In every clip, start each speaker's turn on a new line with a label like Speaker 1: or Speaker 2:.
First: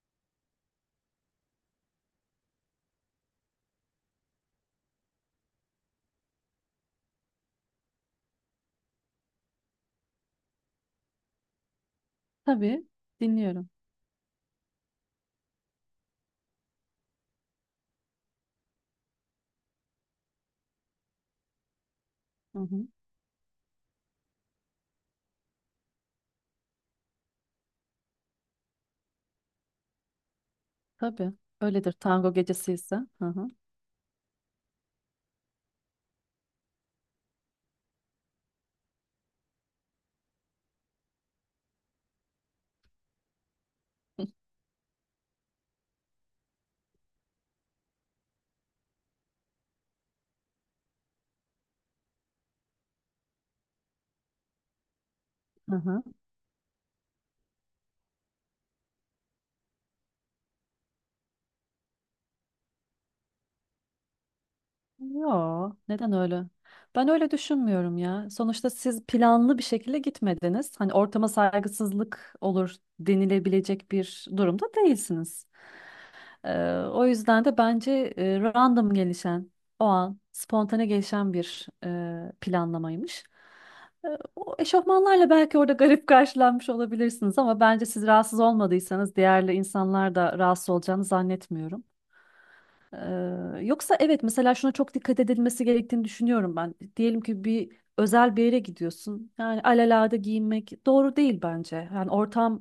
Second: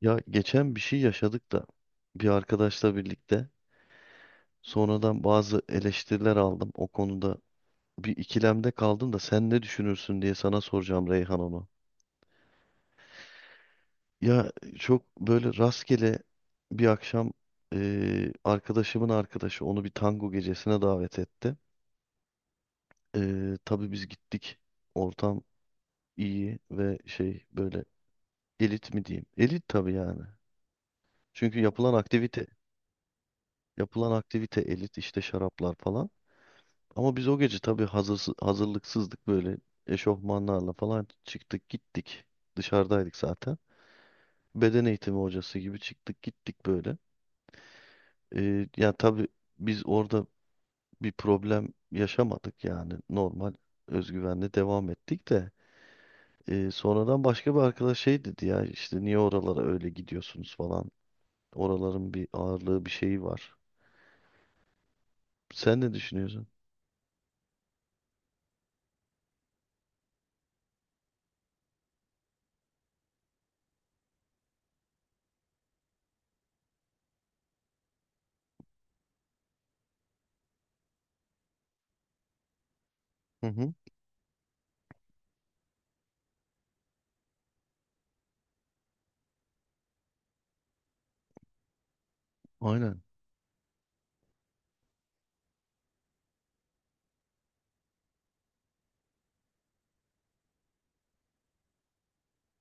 Speaker 1: Ya geçen bir şey yaşadık da bir arkadaşla birlikte sonradan bazı eleştiriler aldım. O konuda bir ikilemde kaldım da sen ne düşünürsün diye sana soracağım Reyhan onu.
Speaker 2: Tabii dinliyorum.
Speaker 1: Ya çok böyle rastgele bir akşam arkadaşımın arkadaşı onu bir tango gecesine davet etti.
Speaker 2: Hı hı.
Speaker 1: Tabii biz gittik. Ortam iyi ve şey böyle elit mi diyeyim? Elit tabii yani.
Speaker 2: Tabii
Speaker 1: Çünkü
Speaker 2: öyledir
Speaker 1: yapılan
Speaker 2: tango
Speaker 1: aktivite,
Speaker 2: gecesi ise. Hı hı.
Speaker 1: yapılan aktivite elit işte şaraplar falan. Ama biz o gece tabii hazırlıksızdık böyle eşofmanlarla falan çıktık gittik. Dışarıdaydık zaten. Beden eğitimi hocası gibi çıktık gittik böyle. Yani tabii biz orada bir problem yaşamadık yani normal özgüvenle devam ettik de.
Speaker 2: Hı hı.
Speaker 1: Sonradan başka bir arkadaş şey dedi ya işte niye oralara öyle gidiyorsunuz falan. Oraların bir ağırlığı bir şeyi var.
Speaker 2: Yo,
Speaker 1: Sen ne
Speaker 2: neden öyle?
Speaker 1: düşünüyorsun?
Speaker 2: Ben öyle düşünmüyorum ya. Sonuçta siz planlı bir şekilde gitmediniz. Hani ortama saygısızlık olur denilebilecek bir durumda değilsiniz. O yüzden de bence random gelişen, o an spontane gelişen bir planlamaymış.
Speaker 1: Hı hı.
Speaker 2: Ee, O eşofmanlarla belki orada garip karşılanmış olabilirsiniz ama bence siz rahatsız olmadıysanız diğerli insanlar da rahatsız olacağını zannetmiyorum.
Speaker 1: Aynen
Speaker 2: Yoksa evet mesela şuna çok dikkat edilmesi gerektiğini düşünüyorum ben. Diyelim ki bir özel bir yere gidiyorsun. Yani alelade giyinmek doğru değil bence. Yani ortama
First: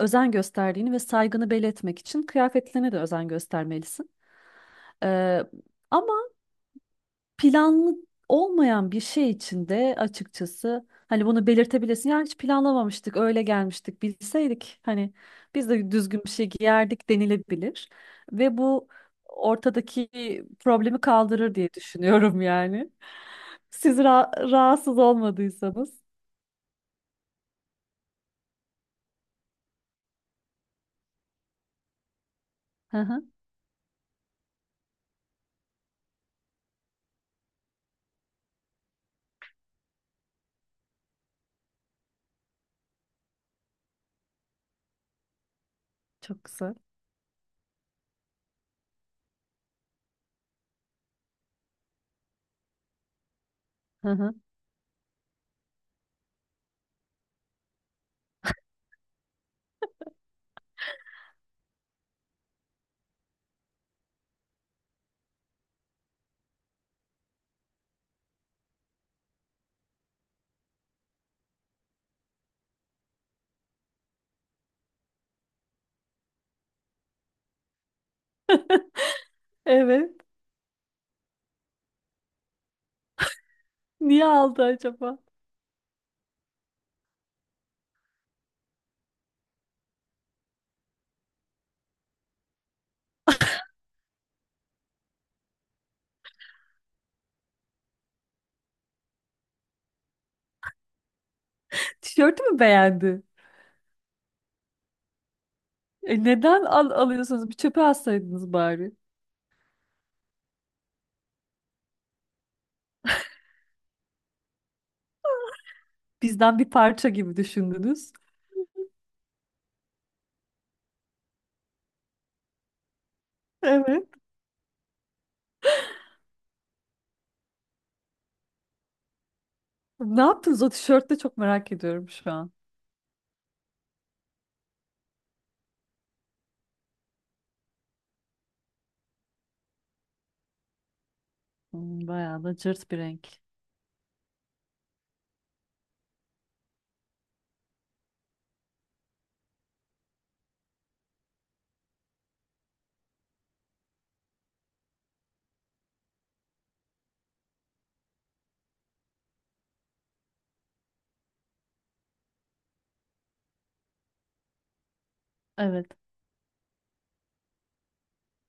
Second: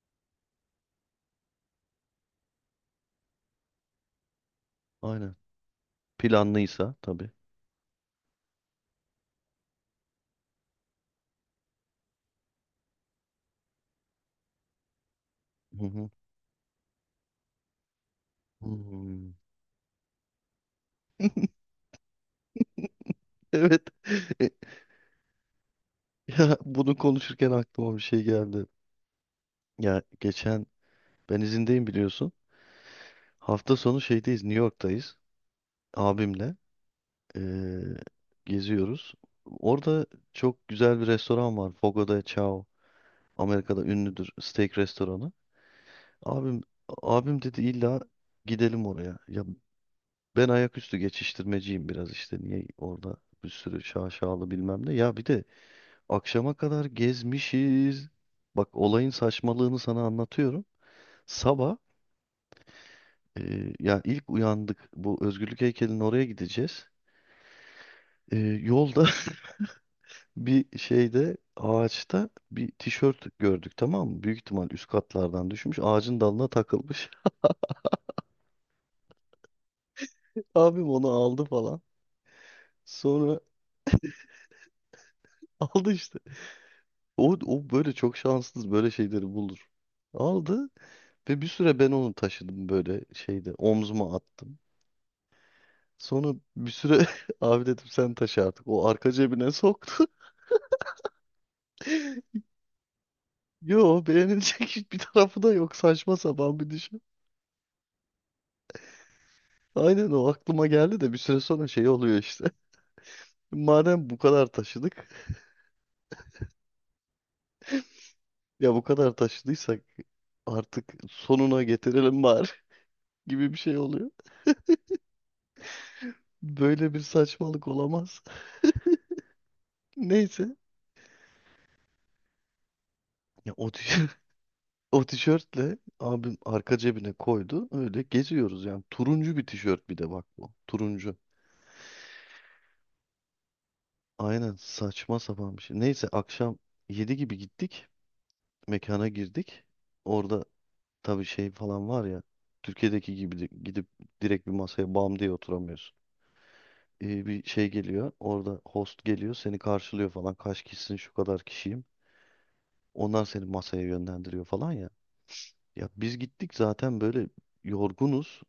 Speaker 2: özen gösterdiğini ve saygını belli etmek için kıyafetlerine de özen göstermelisin.
Speaker 1: aynen.
Speaker 2: Ee, Ama
Speaker 1: Planlıysa tabii.
Speaker 2: planlı olmayan bir şey için de açıkçası hani bunu belirtebilirsin. Ya hiç planlamamıştık, öyle gelmiştik, bilseydik hani biz
Speaker 1: Hı
Speaker 2: de
Speaker 1: hı.
Speaker 2: düzgün bir şey giyerdik denilebilir. Ve bu
Speaker 1: Hmm.
Speaker 2: ortadaki problemi kaldırır diye düşünüyorum yani.
Speaker 1: Evet.
Speaker 2: Siz ra- rahatsız olmadıysanız.
Speaker 1: Ya bunu konuşurken aklıma bir şey geldi. Ya geçen ben izindeyim biliyorsun.
Speaker 2: Hı hı,
Speaker 1: Hafta sonu şeydeyiz, New York'tayız. Abimle eee, geziyoruz. Orada çok güzel bir restoran var. Fogo de Chao. Amerika'da ünlüdür steak restoranı.
Speaker 2: çok
Speaker 1: Abim
Speaker 2: güzel.
Speaker 1: abim dedi illa gidelim oraya. Ya ben ayaküstü geçiştirmeciyim biraz işte. Niye orada bir sürü
Speaker 2: Hı hı.
Speaker 1: şaşalı bilmem ne. Ya bir de akşama kadar gezmişiz. Bak olayın saçmalığını sana anlatıyorum. Sabah ya ilk uyandık bu Özgürlük heykelinin oraya gideceğiz. E, Yolda bir şeyde ağaçta bir tişört gördük, tamam mı? Büyük ihtimal üst katlardan düşmüş ağacın dalına takılmış.
Speaker 2: Evet.
Speaker 1: Abim onu aldı falan. Sonra
Speaker 2: Niye aldı acaba?
Speaker 1: aldı işte. O böyle çok şanssız böyle şeyleri bulur. Aldı ve bir süre ben onu taşıdım böyle şeyde omzuma attım. Sonra bir süre abi dedim sen taşı artık. O arka cebine soktu.
Speaker 2: Tişörtü mü beğendi?
Speaker 1: Yo, beğenilecek hiçbir tarafı da yok. Saçma
Speaker 2: E
Speaker 1: sapan
Speaker 2: neden
Speaker 1: bir
Speaker 2: al
Speaker 1: düşün.
Speaker 2: alıyorsunuz? Bir çöpe atsaydınız bari.
Speaker 1: Aynen o aklıma geldi de bir süre sonra şey oluyor işte. Madem bu kadar taşıdık.
Speaker 2: Bizden bir parça gibi düşündünüz.
Speaker 1: Ya bu kadar taşıdıysak artık sonuna getirelim bari gibi bir şey
Speaker 2: Evet.
Speaker 1: oluyor. Böyle bir saçmalık olamaz.
Speaker 2: Ne
Speaker 1: Neyse.
Speaker 2: yaptınız o tişörtte çok merak ediyorum şu an.
Speaker 1: Ya o tişört, o tişörtle abim arka cebine koydu. Öyle geziyoruz yani. Turuncu bir tişört, bir de bak bu. Turuncu.
Speaker 2: Hmm, bayağı da cırt bir renk.
Speaker 1: Aynen saçma sapan bir şey. Neyse akşam 7 gibi gittik. Mekana girdik. Orada tabii şey falan var ya. Türkiye'deki gibi gidip direkt bir masaya bam diye oturamıyorsun. Bir şey geliyor. Orada host geliyor. Seni karşılıyor falan. Kaç kişisin, şu kadar kişiyim. Onlar seni masaya yönlendiriyor falan ya.
Speaker 2: Evet.
Speaker 1: Ya biz gittik zaten böyle yorgunuz.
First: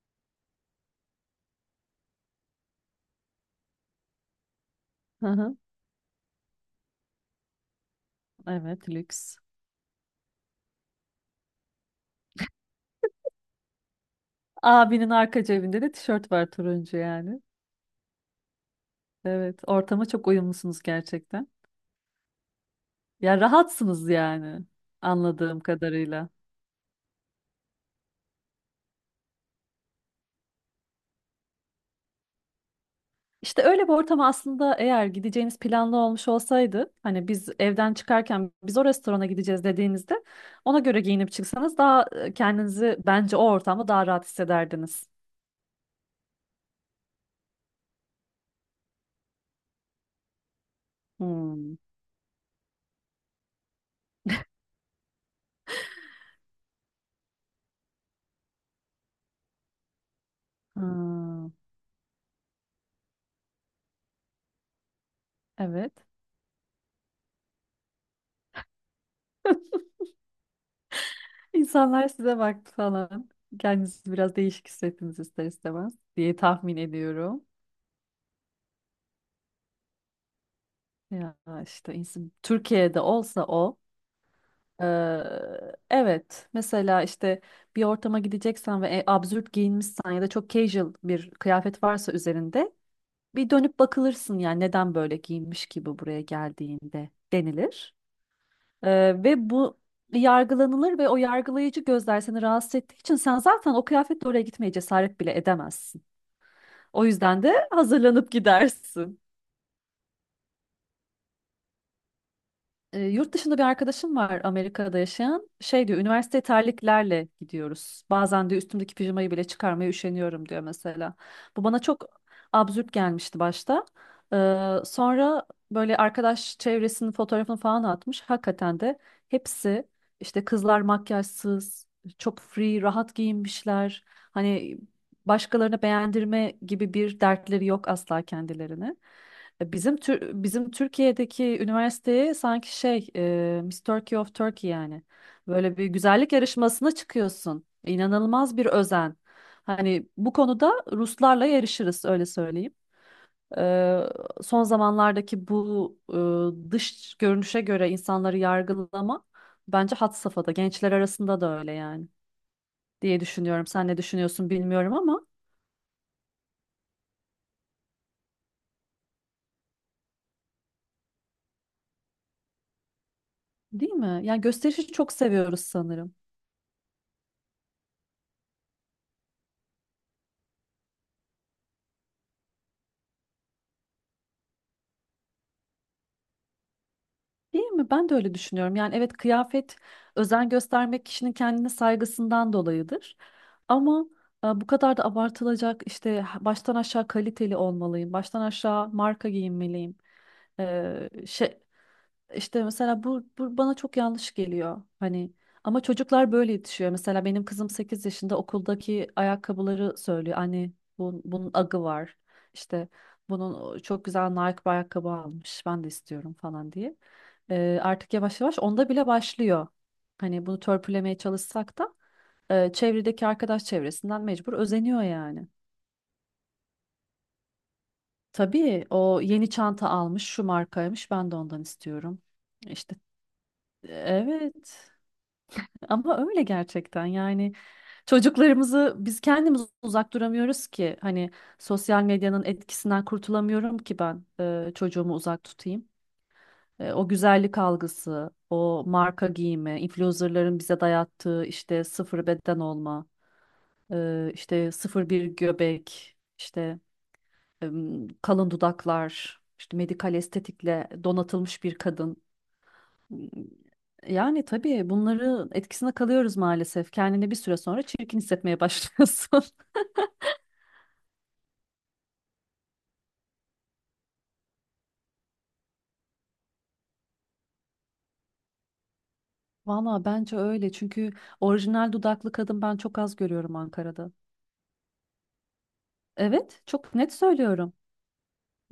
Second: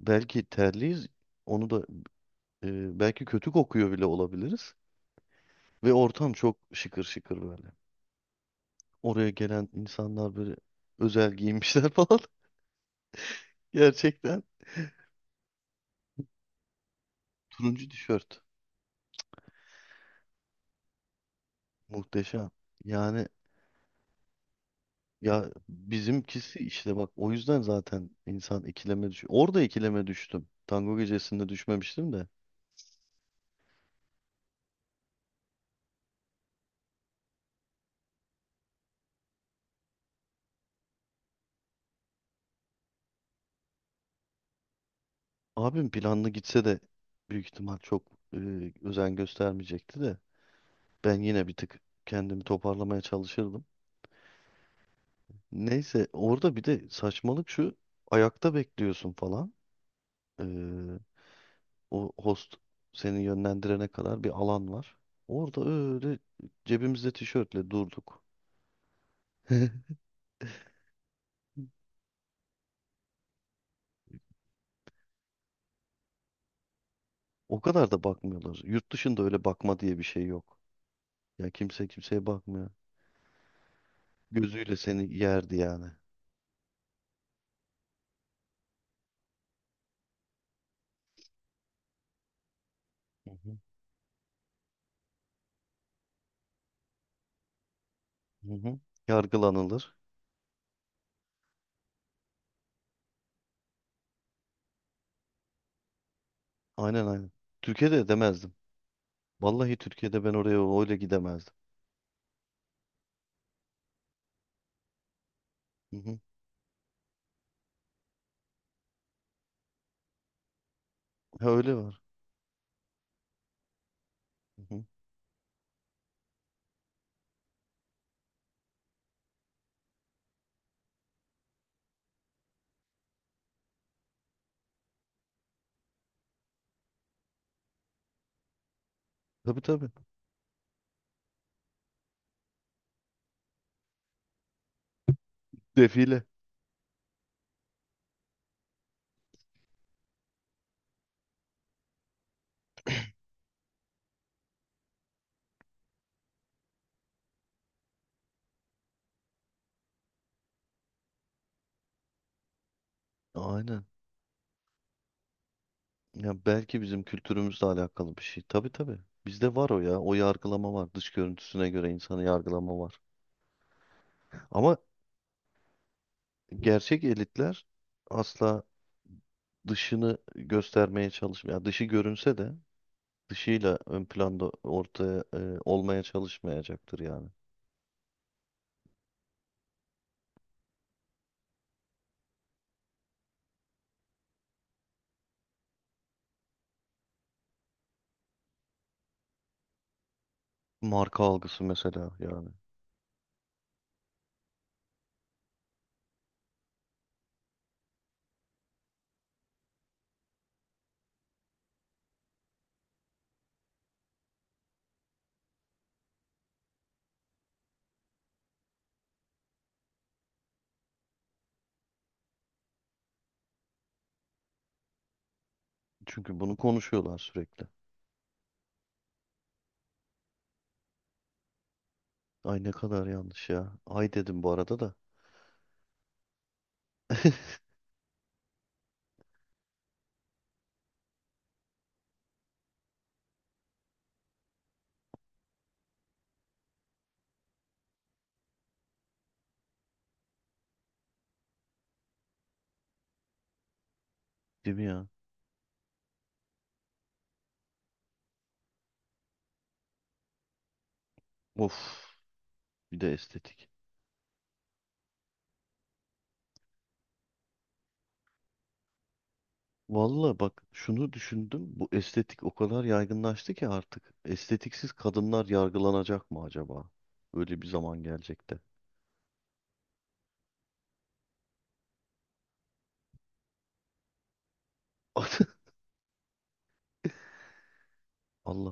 Speaker 1: Belki terliyiz. Onu da belki kötü kokuyor bile olabiliriz.
Speaker 2: Hı hı.
Speaker 1: Ve ortam çok şıkır şıkır böyle.
Speaker 2: Evet,
Speaker 1: Oraya
Speaker 2: lüks.
Speaker 1: gelen insanlar böyle özel giymişler falan. Gerçekten
Speaker 2: Abinin arka cebinde de tişört var turuncu yani.
Speaker 1: turuncu tişört.
Speaker 2: Evet, ortama çok uyumlusunuz gerçekten.
Speaker 1: Muhteşem. Yani
Speaker 2: Ya rahatsınız yani
Speaker 1: ya
Speaker 2: anladığım kadarıyla.
Speaker 1: bizimkisi işte bak o yüzden zaten insan ikileme düşüyor. Orada ikileme düştüm. Tango gecesinde düşmemiştim de.
Speaker 2: İşte öyle bir ortam aslında eğer gideceğiniz planlı olmuş olsaydı, hani biz evden çıkarken biz o restorana gideceğiz dediğinizde ona göre giyinip çıksanız daha kendinizi bence o ortamda daha rahat hissederdiniz.
Speaker 1: Abim planlı gitse de büyük ihtimal çok e, özen göstermeyecekti de. Ben yine bir
Speaker 2: Hmm.
Speaker 1: tık kendimi toparlamaya çalışırdım. Neyse orada bir de saçmalık şu, ayakta bekliyorsun falan.
Speaker 2: Ha,
Speaker 1: O host seni yönlendirene kadar bir alan var. Orada
Speaker 2: evet.
Speaker 1: öyle cebimizde tişörtle durduk.
Speaker 2: İnsanlar size baktı falan. Kendinizi biraz değişik hissettiniz ister istemez diye tahmin ediyorum.
Speaker 1: O kadar da bakmıyorlar. Yurt dışında öyle bakma diye bir şey yok.
Speaker 2: Ya
Speaker 1: Ya kimse
Speaker 2: işte
Speaker 1: kimseye
Speaker 2: insan,
Speaker 1: bakmıyor.
Speaker 2: Türkiye'de olsa o.
Speaker 1: Gözüyle seni yerdi yani.
Speaker 2: Evet. Mesela işte bir ortama gideceksen ve absürt giyinmişsen ya da çok casual bir kıyafet varsa üzerinde
Speaker 1: Hı
Speaker 2: bir
Speaker 1: hı.
Speaker 2: dönüp bakılırsın yani neden böyle giyinmiş gibi buraya geldiğinde denilir.
Speaker 1: Hı hı.
Speaker 2: Ve bu
Speaker 1: Yargılanılır.
Speaker 2: yargılanılır ve o yargılayıcı gözler seni rahatsız ettiği için sen zaten o kıyafetle oraya gitmeye cesaret bile edemezsin. O
Speaker 1: Aynen aynen.
Speaker 2: yüzden de
Speaker 1: Türkiye'de
Speaker 2: hazırlanıp
Speaker 1: edemezdim.
Speaker 2: gidersin.
Speaker 1: Vallahi Türkiye'de ben oraya öyle gidemezdim.
Speaker 2: Yurt dışında bir arkadaşım var Amerika'da yaşayan. Şey
Speaker 1: Hı
Speaker 2: diyor,
Speaker 1: hı.
Speaker 2: üniversiteye terliklerle gidiyoruz. Bazen diyor üstümdeki pijamayı bile çıkarmaya üşeniyorum diyor mesela.
Speaker 1: Ha,
Speaker 2: Bu
Speaker 1: öyle
Speaker 2: bana
Speaker 1: var.
Speaker 2: çok absürt gelmişti başta.
Speaker 1: Hı hı.
Speaker 2: Sonra böyle arkadaş çevresinin fotoğrafını falan atmış. Hakikaten de hepsi işte kızlar makyajsız, çok free, rahat giyinmişler. Hani başkalarına beğendirme gibi bir dertleri yok asla kendilerine.
Speaker 1: Tabii tabii.
Speaker 2: Bizim bizim Türkiye'deki üniversiteye sanki şey Miss Turkey of Turkey yani. Böyle bir
Speaker 1: Defile.
Speaker 2: güzellik yarışmasına çıkıyorsun. İnanılmaz bir özen. Hani bu konuda Ruslarla yarışırız öyle söyleyeyim. E, Son zamanlardaki bu dış görünüşe göre insanları yargılama bence had safhada. Gençler arasında da öyle yani diye düşünüyorum.
Speaker 1: Aynen.
Speaker 2: Sen ne düşünüyorsun bilmiyorum ama
Speaker 1: Ya belki bizim kültürümüzle alakalı bir şey. Tabii tabii. Bizde var o ya. O yargılama var. Dış görüntüsüne göre insanı yargılama var.
Speaker 2: değil mi? Yani
Speaker 1: Ama
Speaker 2: gösterişi çok seviyoruz sanırım.
Speaker 1: gerçek elitler asla dışını göstermeye çalışmıyor. Yani dışı görünse de dışıyla ön planda ortaya olmaya çalışmayacaktır yani.
Speaker 2: Değil mi? Ben de öyle düşünüyorum. Yani evet kıyafet özen göstermek kişinin kendine saygısından dolayıdır. Ama bu kadar da abartılacak işte baştan aşağı kaliteli olmalıyım, baştan aşağı marka giyinmeliyim.
Speaker 1: Marka algısı mesela yani.
Speaker 2: İşte mesela bu bana çok yanlış geliyor. Hani ama çocuklar böyle yetişiyor. Mesela benim kızım 8 yaşında okuldaki ayakkabıları söylüyor. Anne bunun agı var. İşte bunun o çok güzel Nike bir ayakkabı almış. Ben de istiyorum falan diye. Artık yavaş yavaş onda bile başlıyor. Hani bunu törpülemeye çalışsak da çevredeki arkadaş çevresinden mecbur özeniyor yani.
Speaker 1: Çünkü bunu konuşuyorlar sürekli.
Speaker 2: Tabii o yeni çanta almış, şu markaymış. Ben de ondan istiyorum.
Speaker 1: Ay ne
Speaker 2: İşte
Speaker 1: kadar yanlış ya. Ay dedim bu arada
Speaker 2: evet.
Speaker 1: da.
Speaker 2: Ama öyle gerçekten yani çocuklarımızı biz kendimiz uzak duramıyoruz ki hani sosyal medyanın etkisinden kurtulamıyorum ki ben çocuğumu uzak tutayım. O güzellik algısı, o marka giyimi, influencerların bize dayattığı işte sıfır beden olma, işte
Speaker 1: Değil mi ya?
Speaker 2: sıfır bir göbek, işte kalın dudaklar, işte medikal estetikle donatılmış bir
Speaker 1: Of.
Speaker 2: kadın.
Speaker 1: Bir de estetik.
Speaker 2: Yani tabii bunları etkisine kalıyoruz maalesef. Kendini bir süre sonra çirkin hissetmeye başlıyorsun.
Speaker 1: Vallahi bak şunu düşündüm. Bu estetik o kadar yaygınlaştı ki artık. Estetiksiz kadınlar yargılanacak mı acaba? Öyle bir zaman gelecek de.
Speaker 2: Valla bence öyle çünkü orijinal dudaklı kadın ben çok az görüyorum Ankara'da. Evet, çok net söylüyorum.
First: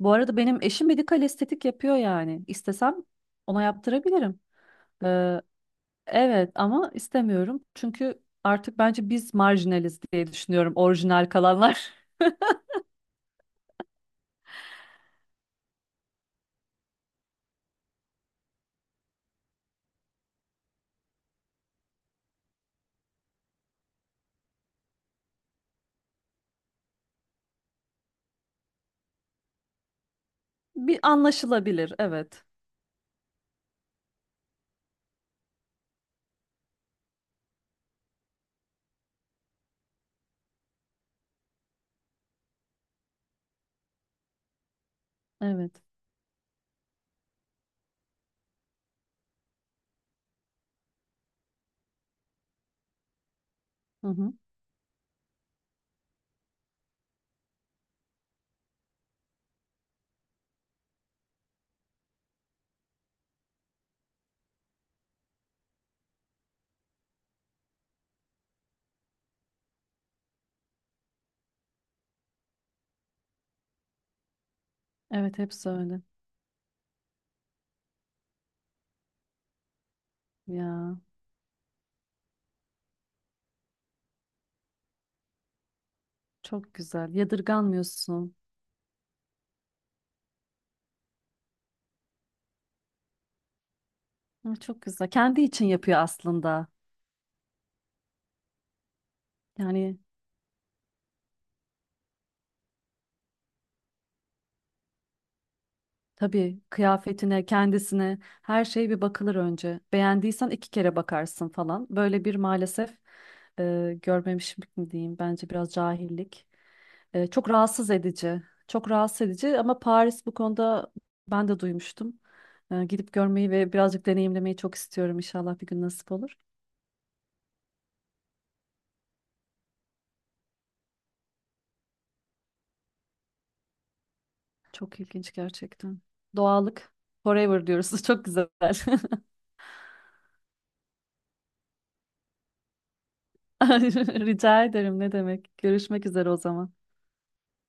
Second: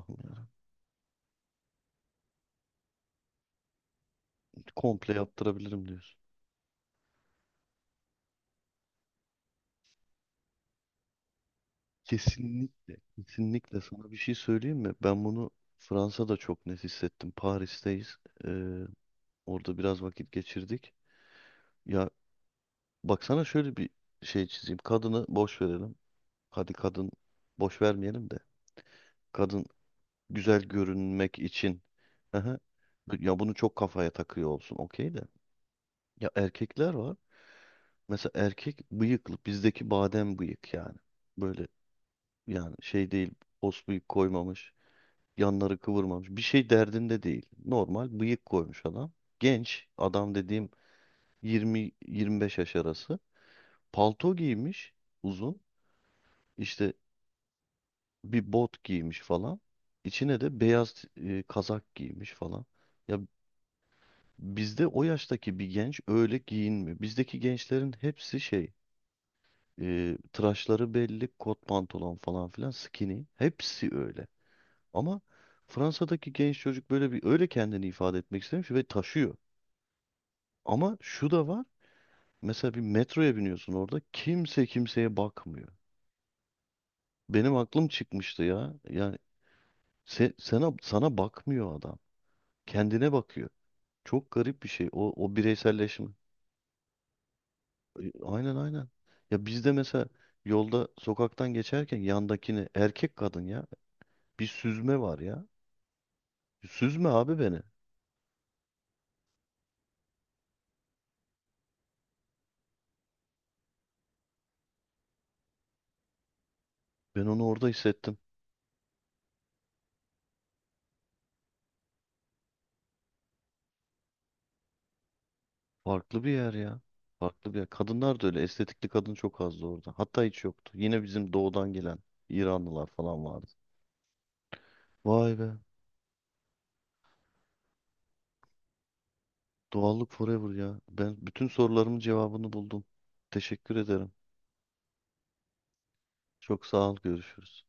Speaker 2: Bu arada
Speaker 1: ya.
Speaker 2: benim eşim medikal estetik yapıyor yani. İstesem ona yaptırabilirim.
Speaker 1: Komple
Speaker 2: Ee,
Speaker 1: yaptırabilirim diyorsun.
Speaker 2: evet ama istemiyorum çünkü artık bence biz marjinaliz diye düşünüyorum orijinal kalanlar.
Speaker 1: Kesinlikle. Kesinlikle sana bir şey söyleyeyim mi? Ben bunu Fransa'da çok net hissettim. Paris'teyiz. Ee, Orada biraz vakit geçirdik. Ya baksana şöyle bir şey çizeyim. Kadını boş verelim. Hadi kadın boş vermeyelim de. Kadın güzel
Speaker 2: Bir
Speaker 1: görünmek için.
Speaker 2: anlaşılabilir, evet.
Speaker 1: Aha. Ya bunu çok kafaya takıyor olsun, okey de. Ya erkekler var. Mesela erkek bıyıklı, bizdeki badem bıyık yani. Böyle yani şey değil, pos bıyık koymamış. Yanları
Speaker 2: Evet.
Speaker 1: kıvırmamış. Bir şey derdinde değil. Normal bıyık koymuş adam. Genç adam dediğim 20-25 yaş arası.
Speaker 2: Hı hı.
Speaker 1: Palto giymiş uzun. İşte bir bot giymiş falan. İçine de beyaz kazak giymiş falan. Ya bizde o yaştaki bir genç öyle giyinmiyor. Bizdeki gençlerin hepsi şey, tıraşları belli, kot pantolon falan filan, skinny. Hepsi öyle. Ama
Speaker 2: Evet, hepsi öyle.
Speaker 1: Fransa'daki genç çocuk böyle bir öyle kendini ifade etmek istemiş ve taşıyor.
Speaker 2: Ya.
Speaker 1: Ama şu da var. Mesela bir metroya biniyorsun orada kimse kimseye bakmıyor.
Speaker 2: Çok güzel.
Speaker 1: Benim aklım
Speaker 2: Yadırganmıyorsun.
Speaker 1: çıkmıştı ya. Yani sana bakmıyor adam. Kendine bakıyor. Çok
Speaker 2: Hı,
Speaker 1: garip bir
Speaker 2: çok
Speaker 1: şey
Speaker 2: güzel.
Speaker 1: o
Speaker 2: Kendi için yapıyor
Speaker 1: bireyselleşme.
Speaker 2: aslında.
Speaker 1: Aynen aynen. Ya bizde
Speaker 2: Yani
Speaker 1: mesela yolda sokaktan geçerken yandakini, erkek kadın, ya bir süzme var ya.
Speaker 2: tabii
Speaker 1: Süzme abi
Speaker 2: kıyafetine,
Speaker 1: beni.
Speaker 2: kendisine her şey bir bakılır önce. Beğendiysen iki kere bakarsın falan. Böyle bir maalesef görmemişlik mi diyeyim? Bence biraz cahillik.
Speaker 1: Ben onu
Speaker 2: Çok
Speaker 1: orada
Speaker 2: rahatsız
Speaker 1: hissettim.
Speaker 2: edici. Çok rahatsız edici ama Paris bu konuda ben de duymuştum. Gidip görmeyi ve birazcık deneyimlemeyi çok istiyorum. İnşallah bir gün nasip
Speaker 1: Farklı bir
Speaker 2: olur.
Speaker 1: yer ya. Farklı bir yer. Kadınlar da öyle. Estetikli kadın çok azdı orada. Hatta hiç yoktu. Yine bizim doğudan gelen İranlılar falan vardı.
Speaker 2: Çok ilginç
Speaker 1: Vay be.
Speaker 2: gerçekten. Doğallık. Forever diyoruz. Çok güzel.
Speaker 1: Doğallık forever ya. Ben bütün sorularımın cevabını buldum. Teşekkür ederim.
Speaker 2: Rica ederim. Ne demek? Görüşmek üzere o
Speaker 1: Çok
Speaker 2: zaman.
Speaker 1: sağ ol. Görüşürüz.